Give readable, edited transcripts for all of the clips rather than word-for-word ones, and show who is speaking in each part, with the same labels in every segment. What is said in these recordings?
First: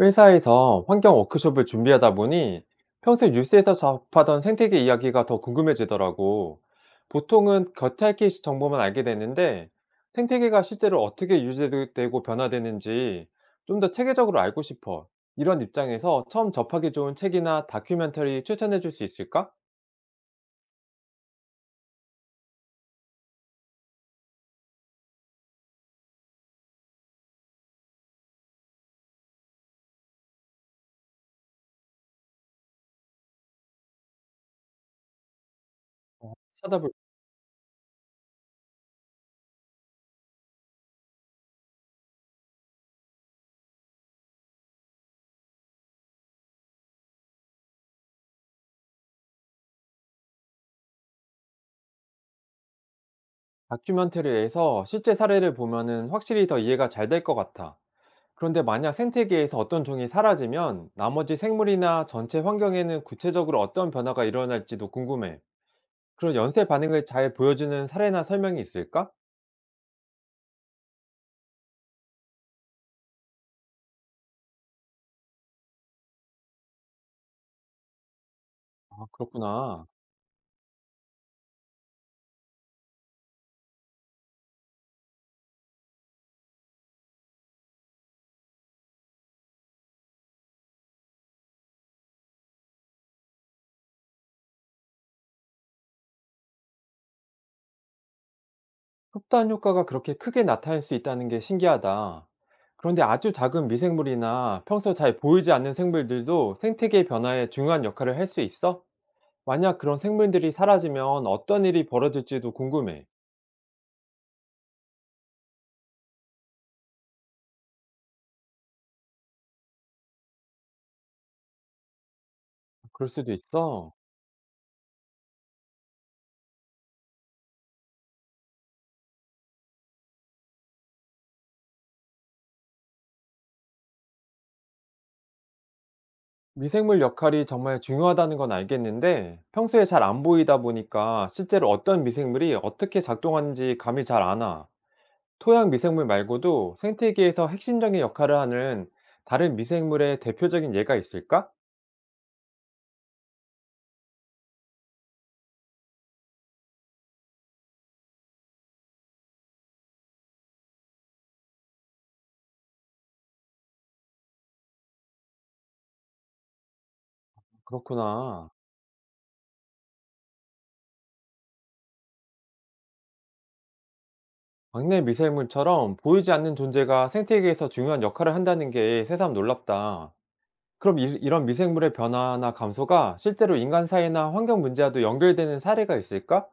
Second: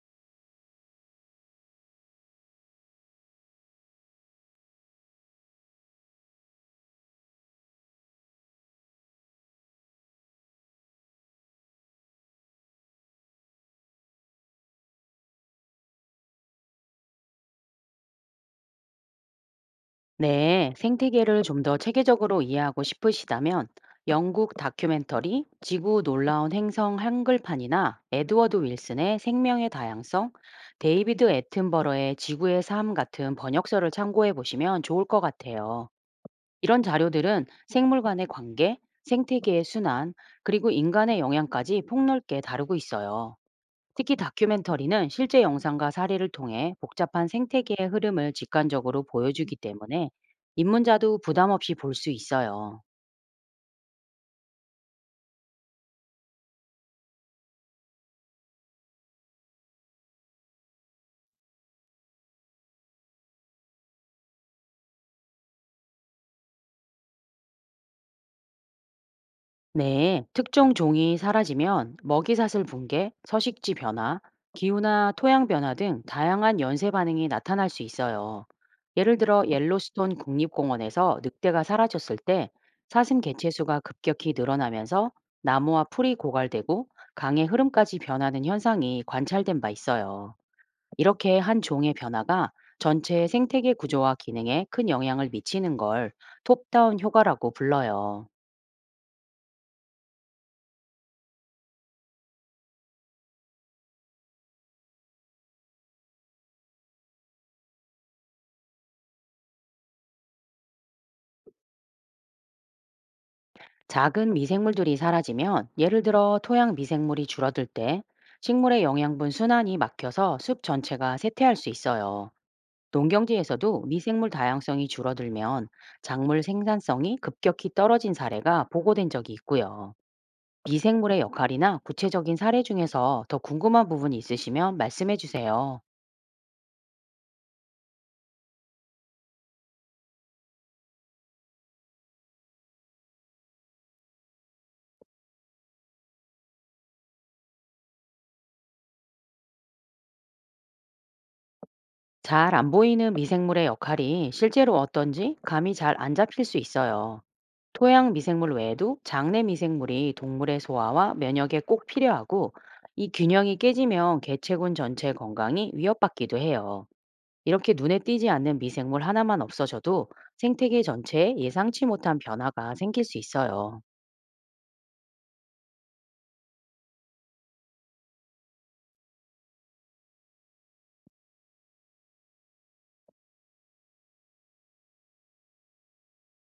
Speaker 1: 회사에서 환경 워크숍을 준비하다 보니 평소 뉴스에서 접하던 생태계 이야기가 더 궁금해지더라고. 보통은 겉핥기 정보만 알게 되는데 생태계가 실제로 어떻게 유지되고 변화되는지 좀 더 체계적으로 알고 싶어. 이런 입장에서 처음 접하기 좋은 책이나 다큐멘터리 추천해 줄 수 있을까?
Speaker 2: 네, 생태계를 좀 더 체계적으로 이해하고 싶으시다면 영국 다큐멘터리 지구 놀라운 행성 한글판이나 에드워드 윌슨의 생명의 다양성, 데이비드 애튼버러의 지구의 삶 같은 번역서를 참고해 보시면 좋을 것 같아요. 이런
Speaker 1: 찾아볼.
Speaker 2: 자료들은 생물 간의 관계, 생태계의 순환, 그리고 인간의 영향까지 폭넓게 다루고 있어요. 특히 다큐멘터리는 실제 영상과 사례를 통해 복잡한 생태계의 흐름을 직관적으로 보여주기 때문에 입문자도 부담 없이 볼 수 있어요.
Speaker 1: 다큐멘터리에서 실제 사례를 보면은 확실히 더 이해가 잘 될 것 같아. 그런데 만약 생태계에서 어떤 종이 사라지면 나머지 생물이나 전체 환경에는 구체적으로 어떤 변화가 일어날지도 궁금해. 그런 연쇄 반응을 잘 보여주는 사례나 설명이 있을까?
Speaker 2: 네, 특정 종이 사라지면 먹이사슬 붕괴, 서식지 변화, 기후나 토양 변화 등 다양한 연쇄 반응이 나타날 수 있어요.
Speaker 1: 아,
Speaker 2: 예를 들어
Speaker 1: 그렇구나.
Speaker 2: 옐로스톤 국립공원에서 늑대가 사라졌을 때 사슴 개체수가 급격히 늘어나면서 나무와 풀이 고갈되고 강의 흐름까지 변하는 현상이 관찰된 바 있어요. 이렇게 한 종의 변화가 전체의 생태계 구조와 기능에 큰 영향을 미치는 걸 톱다운 효과라고 불러요.
Speaker 1: 흡단 효과가 그렇게 크게 나타날 수 있다는 게 신기하다. 그런데 아주 작은 미생물이나 평소 잘 보이지 않는 생물들도 생태계 변화에 중요한 역할을 할 수 있어? 만약 그런 생물들이 사라지면 어떤 일이 벌어질지도 궁금해.
Speaker 2: 작은 미생물들이 사라지면, 예를 들어 토양 미생물이 줄어들 때 식물의 영양분 순환이 막혀서 숲 전체가 쇠퇴할 수 있어요.
Speaker 1: 그럴 수도
Speaker 2: 농경지에서도
Speaker 1: 있어.
Speaker 2: 미생물 다양성이 줄어들면 작물 생산성이 급격히 떨어진 사례가 보고된 적이 있고요. 미생물의 역할이나 구체적인 사례 중에서 더 궁금한 부분이 있으시면 말씀해 주세요.
Speaker 1: 미생물 역할이 정말 중요하다는 건 알겠는데 평소에 잘 안 보이다 보니까 실제로 어떤 미생물이 어떻게 작동하는지 감이 잘 안 와. 토양 미생물 말고도 생태계에서 핵심적인 역할을 하는 다른 미생물의 대표적인 예가 있을까?
Speaker 2: 잘 안 보이는 미생물의 역할이 실제로 어떤지 감이 잘 안 잡힐 수 있어요. 토양 미생물 외에도 장내 미생물이 동물의 소화와 면역에 꼭 필요하고, 이 균형이 깨지면 개체군 전체 건강이 위협받기도 해요. 이렇게 눈에 띄지
Speaker 1: 그렇구나.
Speaker 2: 않는 미생물 하나만 없어져도 생태계 전체에 예상치 못한 변화가 생길 수 있어요.
Speaker 1: 막내 미생물처럼 보이지 않는 존재가 생태계에서 중요한 역할을 한다는 게 새삼 놀랍다. 그럼 이런 미생물의 변화나 감소가 실제로 인간 사회나 환경 문제와도 연결되는 사례가 있을까?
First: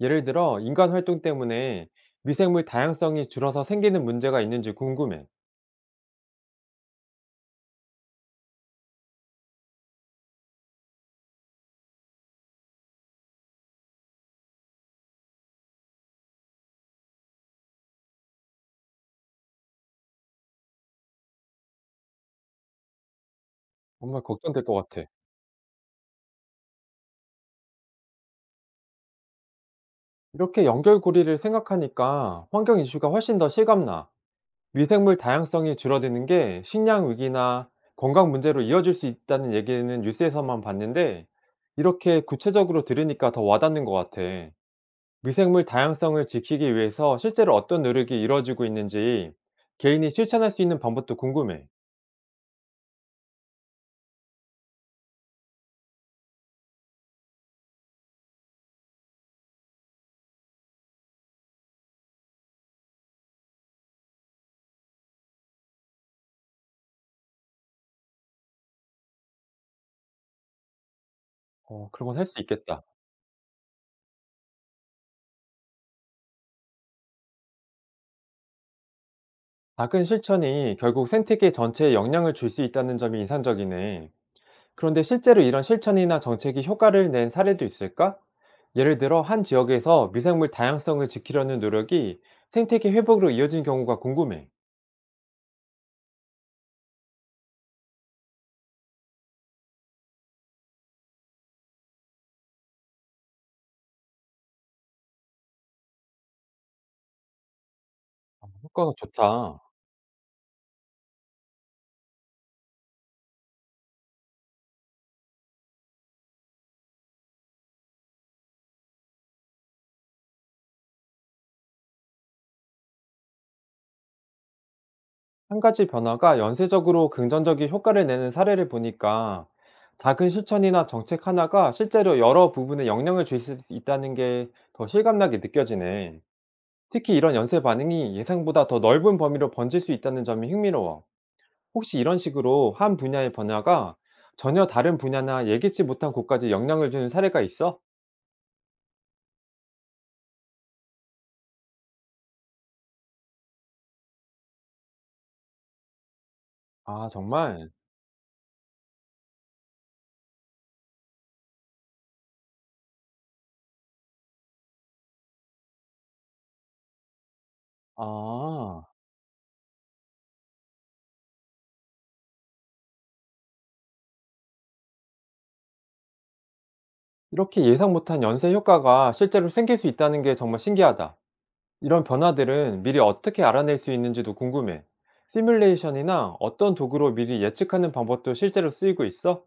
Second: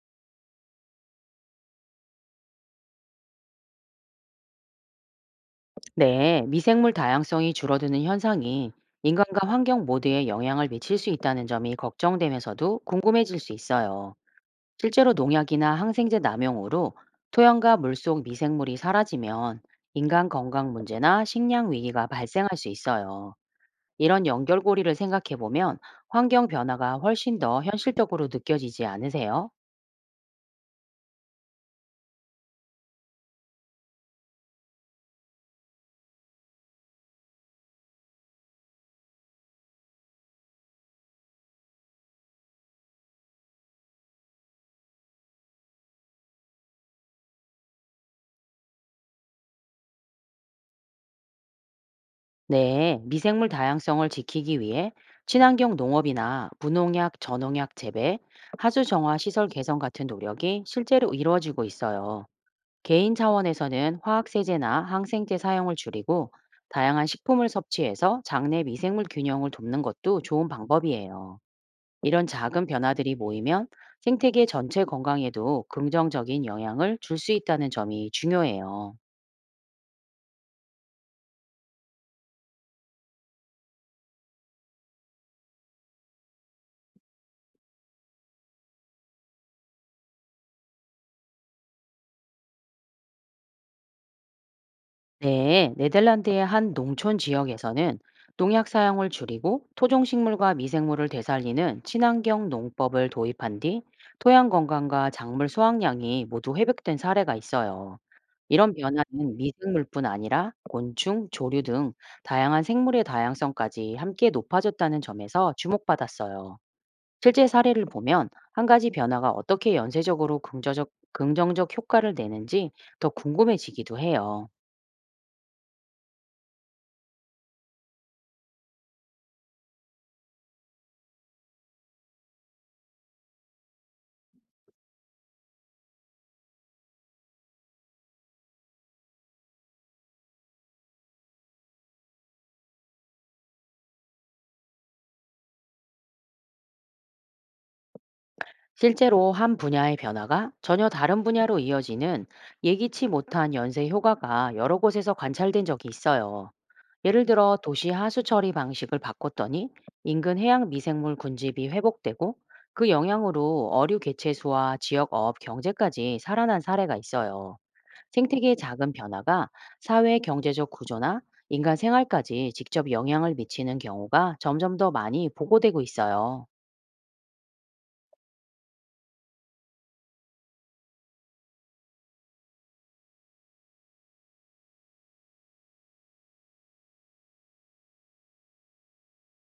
Speaker 1: 예를 들어 인간 활동 때문에 미생물 다양성이 줄어서 생기는 문제가 있는지 궁금해.
Speaker 2: 네, 미생물 다양성이 줄어드는 현상이 인간과 환경 모두에 영향을 미칠 수 있다는 점이 걱정되면서도 궁금해질 수 있어요. 실제로 농약이나 항생제 남용으로 토양과 물속 미생물이 사라지면 인간 건강 문제나 식량 위기가 발생할 수 있어요.
Speaker 1: 정말
Speaker 2: 이런
Speaker 1: 걱정될 것
Speaker 2: 연결고리를
Speaker 1: 같아.
Speaker 2: 생각해 보면 환경 변화가 훨씬 더 현실적으로 느껴지지 않으세요?
Speaker 1: 이렇게 연결고리를 생각하니까 환경 이슈가 훨씬 더 실감나. 미생물 다양성이 줄어드는 게 식량 위기나 건강 문제로 이어질 수 있다는 얘기는 뉴스에서만 봤는데 이렇게 구체적으로 들으니까 더 와닿는 것 같아. 미생물 다양성을 지키기 위해서 실제로 어떤 노력이 이루어지고 있는지 개인이 실천할 수 있는 방법도 궁금해.
Speaker 2: 네, 미생물 다양성을 지키기 위해 친환경 농업이나 무농약, 저농약 재배, 하수 정화 시설 개선 같은 노력이 실제로 이루어지고 있어요. 개인 차원에서는 화학세제나 항생제 사용을 줄이고 다양한 식품을 섭취해서 장내 미생물 균형을 돕는 것도 좋은 방법이에요.
Speaker 1: 어, 그런 건
Speaker 2: 이런
Speaker 1: 할 수
Speaker 2: 작은
Speaker 1: 있겠다.
Speaker 2: 변화들이 모이면 생태계 전체 건강에도 긍정적인 영향을 줄 수 있다는 점이 중요해요.
Speaker 1: 작은 실천이 결국 생태계 전체에 영향을 줄 수 있다는 점이 인상적이네. 그런데 실제로 이런 실천이나 정책이 효과를 낸 사례도 있을까? 예를 들어 한 지역에서 미생물 다양성을 지키려는 노력이 생태계 회복으로 이어진 경우가 궁금해.
Speaker 2: 네, 네덜란드의 한 농촌 지역에서는 농약 사용을 줄이고 토종식물과 미생물을 되살리는 친환경 농법을 도입한 뒤 토양 건강과 작물 수확량이 모두 회복된 사례가 있어요. 이런
Speaker 1: 효과가
Speaker 2: 변화는
Speaker 1: 좋다.
Speaker 2: 미생물뿐 아니라 곤충, 조류 등 다양한 생물의 다양성까지 함께 높아졌다는 점에서 주목받았어요. 실제 사례를 보면 한 가지 변화가 어떻게 연쇄적으로 긍정적 효과를 내는지 더 궁금해지기도 해요.
Speaker 1: 한 가지 변화가 연쇄적으로 긍정적인 효과를 내는 사례를 보니까 작은 실천이나 정책 하나가 실제로 여러 부분에 영향을 줄 수 있다는 게 더 실감나게 느껴지네. 특히 이런 연쇄 반응이 예상보다 더 넓은 범위로 번질 수 있다는 점이 흥미로워. 혹시 이런 식으로 한 분야의 변화가 전혀 다른 분야나 예기치 못한 곳까지 영향을 주는 사례가 있어?
Speaker 2: 실제로 한 분야의 변화가 전혀 다른 분야로 이어지는 예기치 못한 연쇄 효과가 여러 곳에서 관찰된 적이 있어요.
Speaker 1: 아,
Speaker 2: 예를 들어
Speaker 1: 정말?
Speaker 2: 도시 하수 처리 방식을 바꿨더니 인근 해양 미생물 군집이 회복되고, 그 영향으로 어류 개체 수와 지역 어업 경제까지 살아난 사례가 있어요. 생태계의
Speaker 1: 아,
Speaker 2: 작은 변화가 사회 경제적 구조나 인간 생활까지 직접 영향을 미치는 경우가 점점 더 많이 보고되고 있어요.
Speaker 1: 이렇게 예상 못한 연쇄 효과가 실제로 생길 수 있다는 게 정말 신기하다. 이런 변화들은 미리 어떻게 알아낼 수 있는지도 궁금해. 시뮬레이션이나 어떤 도구로 미리 예측하는 방법도 실제로 쓰이고 있어?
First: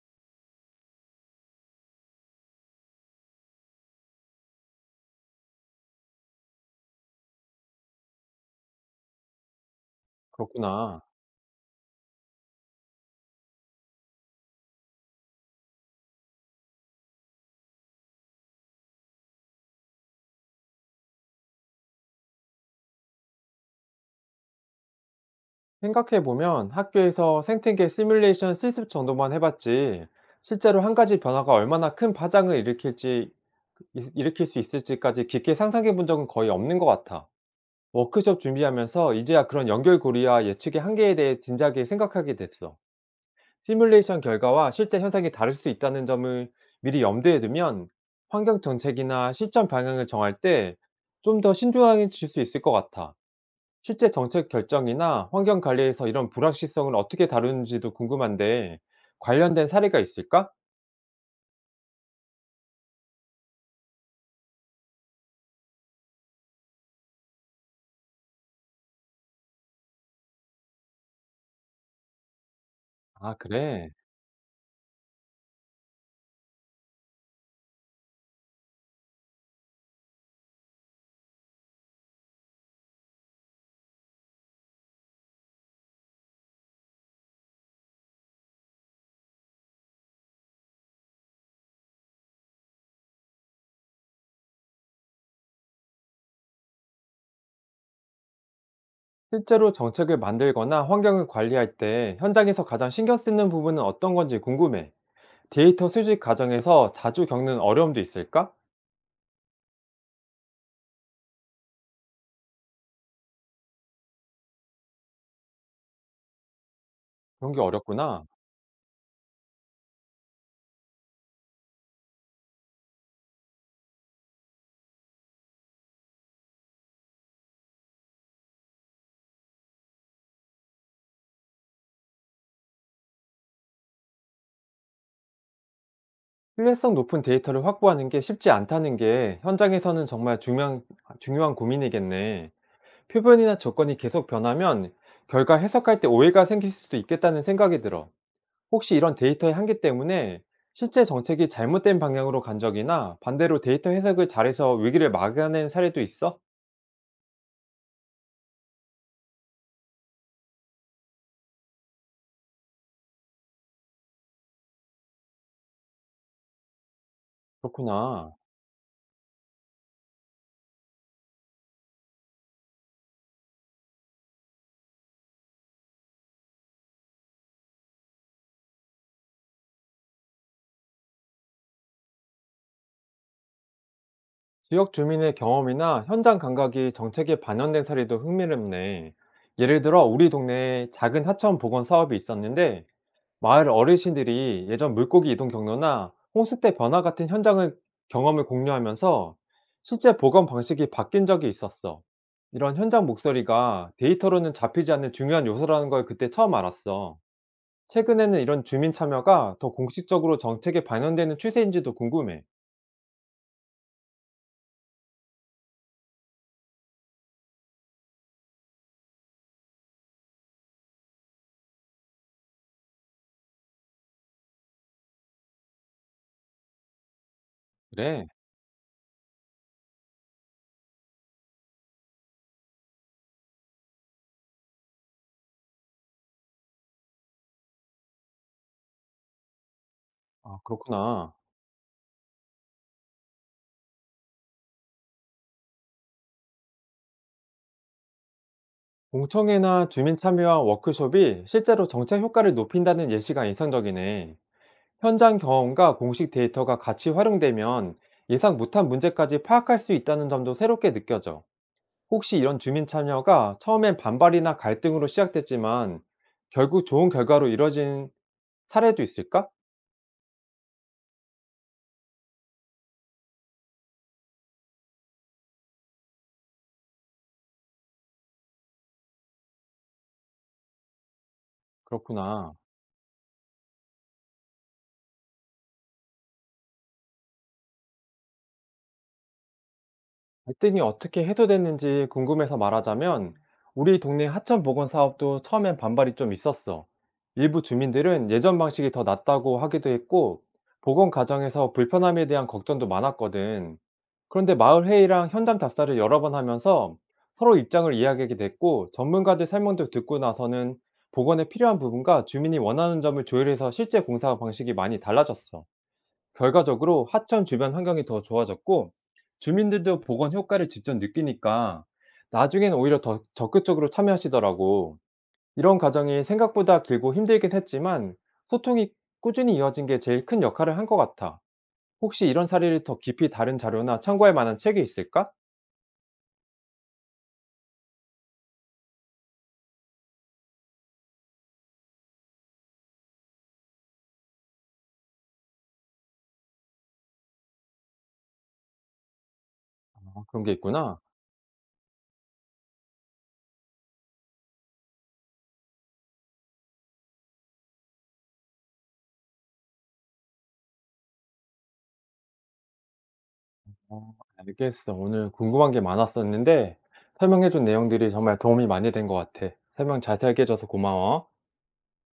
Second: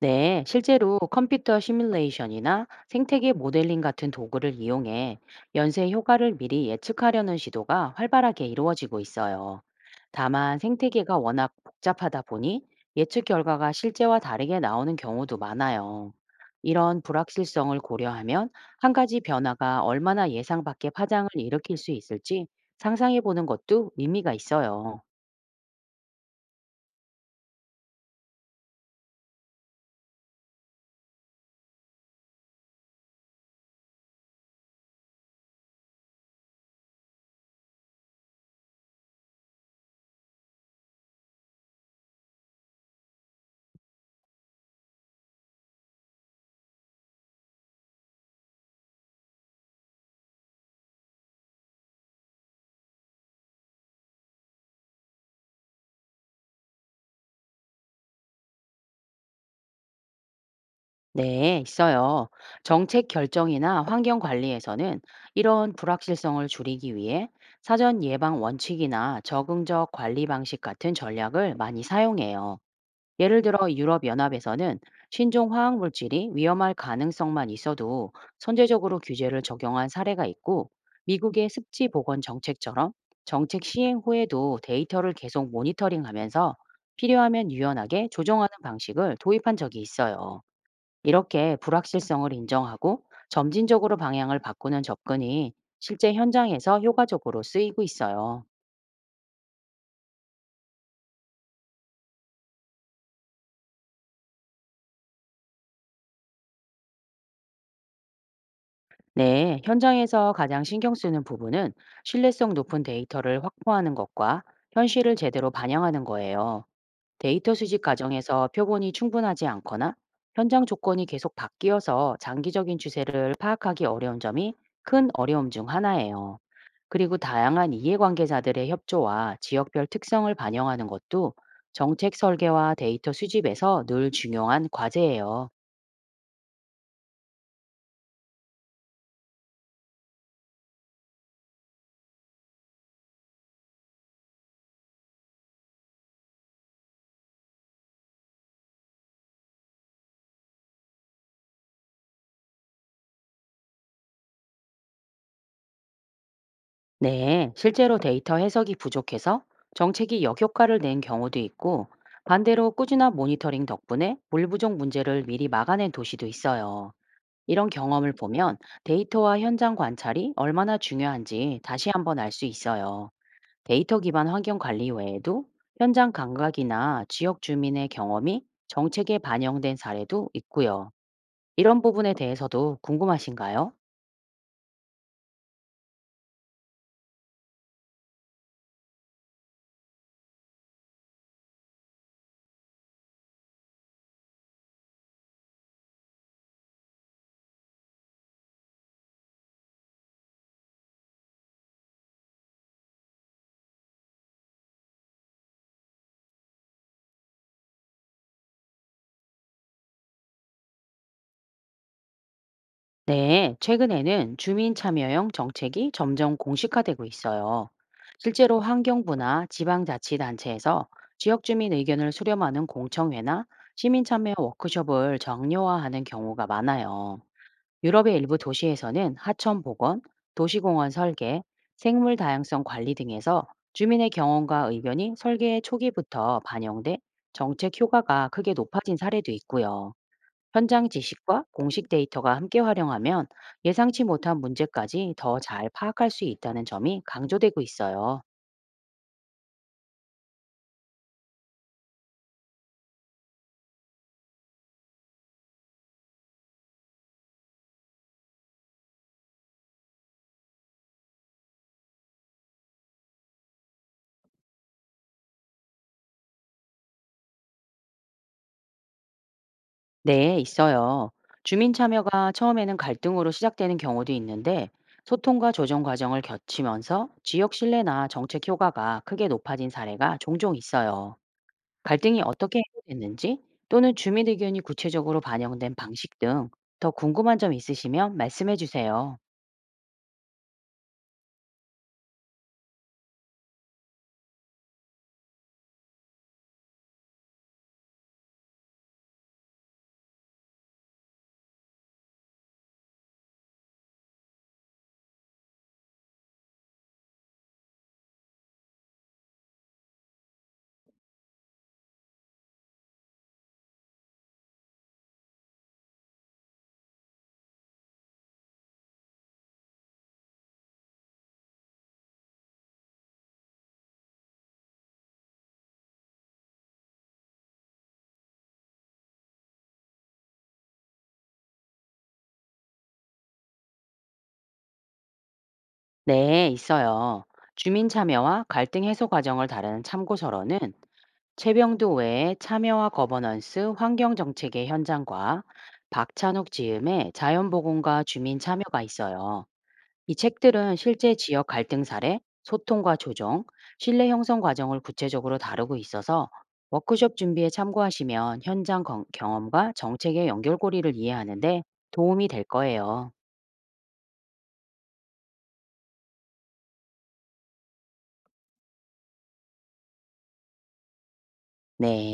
Speaker 2: 네, 실제로 컴퓨터 시뮬레이션이나 생태계 모델링 같은 도구를 이용해 연쇄 효과를 미리 예측하려는 시도가 활발하게 이루어지고 있어요. 다만
Speaker 1: 그렇구나.
Speaker 2: 생태계가 워낙 복잡하다 보니 예측 결과가 실제와 다르게 나오는 경우도 많아요. 이런 불확실성을 고려하면 한 가지 변화가 얼마나 예상 밖의 파장을 일으킬 수 있을지 상상해 보는 것도 의미가 있어요.
Speaker 1: 생각해보면 학교에서 생태계 시뮬레이션 실습 정도만 해봤지, 실제로 한 가지 변화가 얼마나 큰 파장을 일으킬지, 일으킬 수 있을지까지 깊게 상상해 본 적은 거의 없는 것 같아. 워크숍 준비하면서 이제야 그런 연결고리와 예측의 한계에 대해 진지하게 생각하게 됐어. 시뮬레이션 결과와 실제 현상이 다를 수 있다는 점을 미리 염두에 두면 환경 정책이나 실천 방향을 정할 때 좀 더 신중해질 수 있을 것 같아. 실제 정책 결정이나 환경 관리에서 이런 불확실성을 어떻게 다루는지도 궁금한데 관련된 사례가 있을까?
Speaker 2: 네, 있어요. 정책 결정이나 환경 관리에서는 이런 불확실성을 줄이기 위해 사전 예방 원칙이나 적응적 관리 방식 같은 전략을 많이 사용해요.
Speaker 1: 아,
Speaker 2: 예를 들어
Speaker 1: 그래.
Speaker 2: 유럽연합에서는 신종 화학 물질이 위험할 가능성만 있어도 선제적으로 규제를 적용한 사례가 있고, 미국의 습지 보건 정책처럼 정책 시행 후에도 데이터를 계속 모니터링하면서 필요하면 유연하게 조정하는 방식을 도입한 적이 있어요. 이렇게 불확실성을 인정하고 점진적으로 방향을 바꾸는 접근이 실제 현장에서 효과적으로 쓰이고 있어요.
Speaker 1: 실제로 정책을 만들거나 환경을 관리할 때 현장에서 가장 신경 쓰는 부분은 어떤 건지 궁금해. 데이터 수집 과정에서 자주 겪는 어려움도 있을까?
Speaker 2: 네, 현장에서 가장 신경 쓰는 부분은 신뢰성 높은 데이터를 확보하는 것과 현실을 제대로 반영하는 거예요.
Speaker 1: 그런
Speaker 2: 데이터
Speaker 1: 게
Speaker 2: 수집
Speaker 1: 어렵구나.
Speaker 2: 과정에서 표본이 충분하지 않거나 현장 조건이 계속 바뀌어서 장기적인 추세를 파악하기 어려운 점이 큰 어려움 중 하나예요. 그리고 다양한 이해관계자들의 협조와 지역별 특성을 반영하는 것도 정책 설계와 데이터 수집에서 늘 중요한 과제예요.
Speaker 1: 신뢰성 높은 데이터를 확보하는 게 쉽지 않다는 게 현장에서는 중요한 고민이겠네. 표본이나 조건이 계속 변하면 결과 해석할 때 오해가 생길 수도 있겠다는 생각이 들어. 혹시 이런 데이터의 한계 때문에 실제 정책이 잘못된 방향으로 간 적이나 반대로 데이터 해석을 잘해서 위기를 막아낸 사례도 있어?
Speaker 2: 네, 실제로 데이터 해석이 부족해서 정책이 역효과를 낸 경우도 있고, 반대로 꾸준한 모니터링 덕분에 물 부족 문제를 미리 막아낸 도시도 있어요. 이런 경험을
Speaker 1: 그렇구나.
Speaker 2: 보면 데이터와 현장 관찰이 얼마나 중요한지 다시 한번 알 수 있어요. 데이터 기반 환경 관리 외에도 현장 감각이나 지역 주민의 경험이 정책에 반영된 사례도 있고요. 이런 부분에 대해서도 궁금하신가요?
Speaker 1: 지역 주민의 경험이나 현장 감각이 정책에 반영된 사례도 흥미롭네. 예를 들어 우리 동네에 작은 하천 복원 사업이 있었는데 마을 어르신들이 예전 물고기 이동 경로나 홍수 때 변화 같은 현장을 경험을 공유하면서 실제 보건 방식이 바뀐 적이 있었어. 이런 현장 목소리가 데이터로는 잡히지 않는 중요한 요소라는 걸 그때 처음 알았어. 최근에는 이런 주민 참여가 더 공식적으로 정책에 반영되는 추세인지도 궁금해.
Speaker 2: 네, 최근에는 주민 참여형 정책이 점점 공식화되고 있어요. 실제로 환경부나 지방자치단체에서 지역 주민 의견을 수렴하는 공청회나 시민 참여 워크숍을 정례화하는 경우가 많아요. 유럽의
Speaker 1: 그래?
Speaker 2: 일부 도시에서는 하천 복원, 도시공원 설계, 생물 다양성 관리 등에서 주민의 경험과 의견이 설계의 초기부터 반영돼 정책 효과가 크게 높아진 사례도 있고요.
Speaker 1: 아,
Speaker 2: 현장
Speaker 1: 그렇구나.
Speaker 2: 지식과 공식 데이터가 함께 활용하면 예상치 못한 문제까지 더 잘 파악할 수 있다는 점이 강조되고 있어요.
Speaker 1: 공청회나 주민 참여와 워크숍이 실제로 정책 효과를 높인다는 예시가 인상적이네. 현장 경험과 공식 데이터가 같이 활용되면 예상 못한 문제까지 파악할 수 있다는 점도 새롭게 느껴져. 혹시 이런 주민 참여가 처음엔 반발이나 갈등으로 시작됐지만 결국 좋은 결과로 이뤄진 사례도 있을까?
Speaker 2: 네, 있어요. 주민 참여가 처음에는 갈등으로 시작되는 경우도 있는데, 소통과 조정 과정을 거치면서 지역 신뢰나 정책 효과가 크게 높아진 사례가 종종 있어요. 갈등이
Speaker 1: 그렇구나.
Speaker 2: 어떻게 해결됐는지 또는 주민 의견이 구체적으로 반영된 방식 등 더 궁금한 점 있으시면 말씀해 주세요.
Speaker 1: 갈등이 어떻게 해소됐는지 궁금해서 말하자면 우리 동네 하천 복원 사업도 처음엔 반발이 좀 있었어. 일부 주민들은 예전 방식이 더 낫다고 하기도 했고 복원 과정에서 불편함에 대한 걱정도 많았거든. 그런데 마을 회의랑 현장 답사를 여러 번 하면서 서로 입장을 이야기하게 됐고 전문가들 설명도 듣고 나서는 복원에 필요한 부분과 주민이 원하는 점을 조율해서 실제 공사 방식이 많이 달라졌어. 결과적으로 하천 주변 환경이 더 좋아졌고 주민들도 복원 효과를 직접 느끼니까 나중엔 오히려 더 적극적으로 참여하시더라고. 이런 과정이 생각보다 길고 힘들긴 했지만 소통이 꾸준히 이어진 게 제일 큰 역할을 한 것 같아. 혹시 이런 사례를 더 깊이 다른 자료나 참고할 만한 책이 있을까?
Speaker 2: 네, 있어요. 주민 참여와 갈등 해소 과정을 다루는 참고서로는 최병도 외에 참여와 거버넌스 환경정책의 현장과 박찬욱 지음의 자연보건과 주민 참여가 있어요. 이
Speaker 1: 그런 게
Speaker 2: 책들은
Speaker 1: 있구나.
Speaker 2: 실제 지역 갈등 사례, 소통과 조정, 신뢰 형성 과정을 구체적으로 다루고 있어서 워크숍 준비에 참고하시면 현장 경험과 정책의 연결고리를 이해하는데 도움이 될 거예요.
Speaker 1: 어, 알겠어. 오늘 궁금한 게 많았었는데 설명해 준 내용들이 정말 도움이 많이 된 것 같아. 설명 자세하게 해 줘서 고마워.
Speaker 2: 네.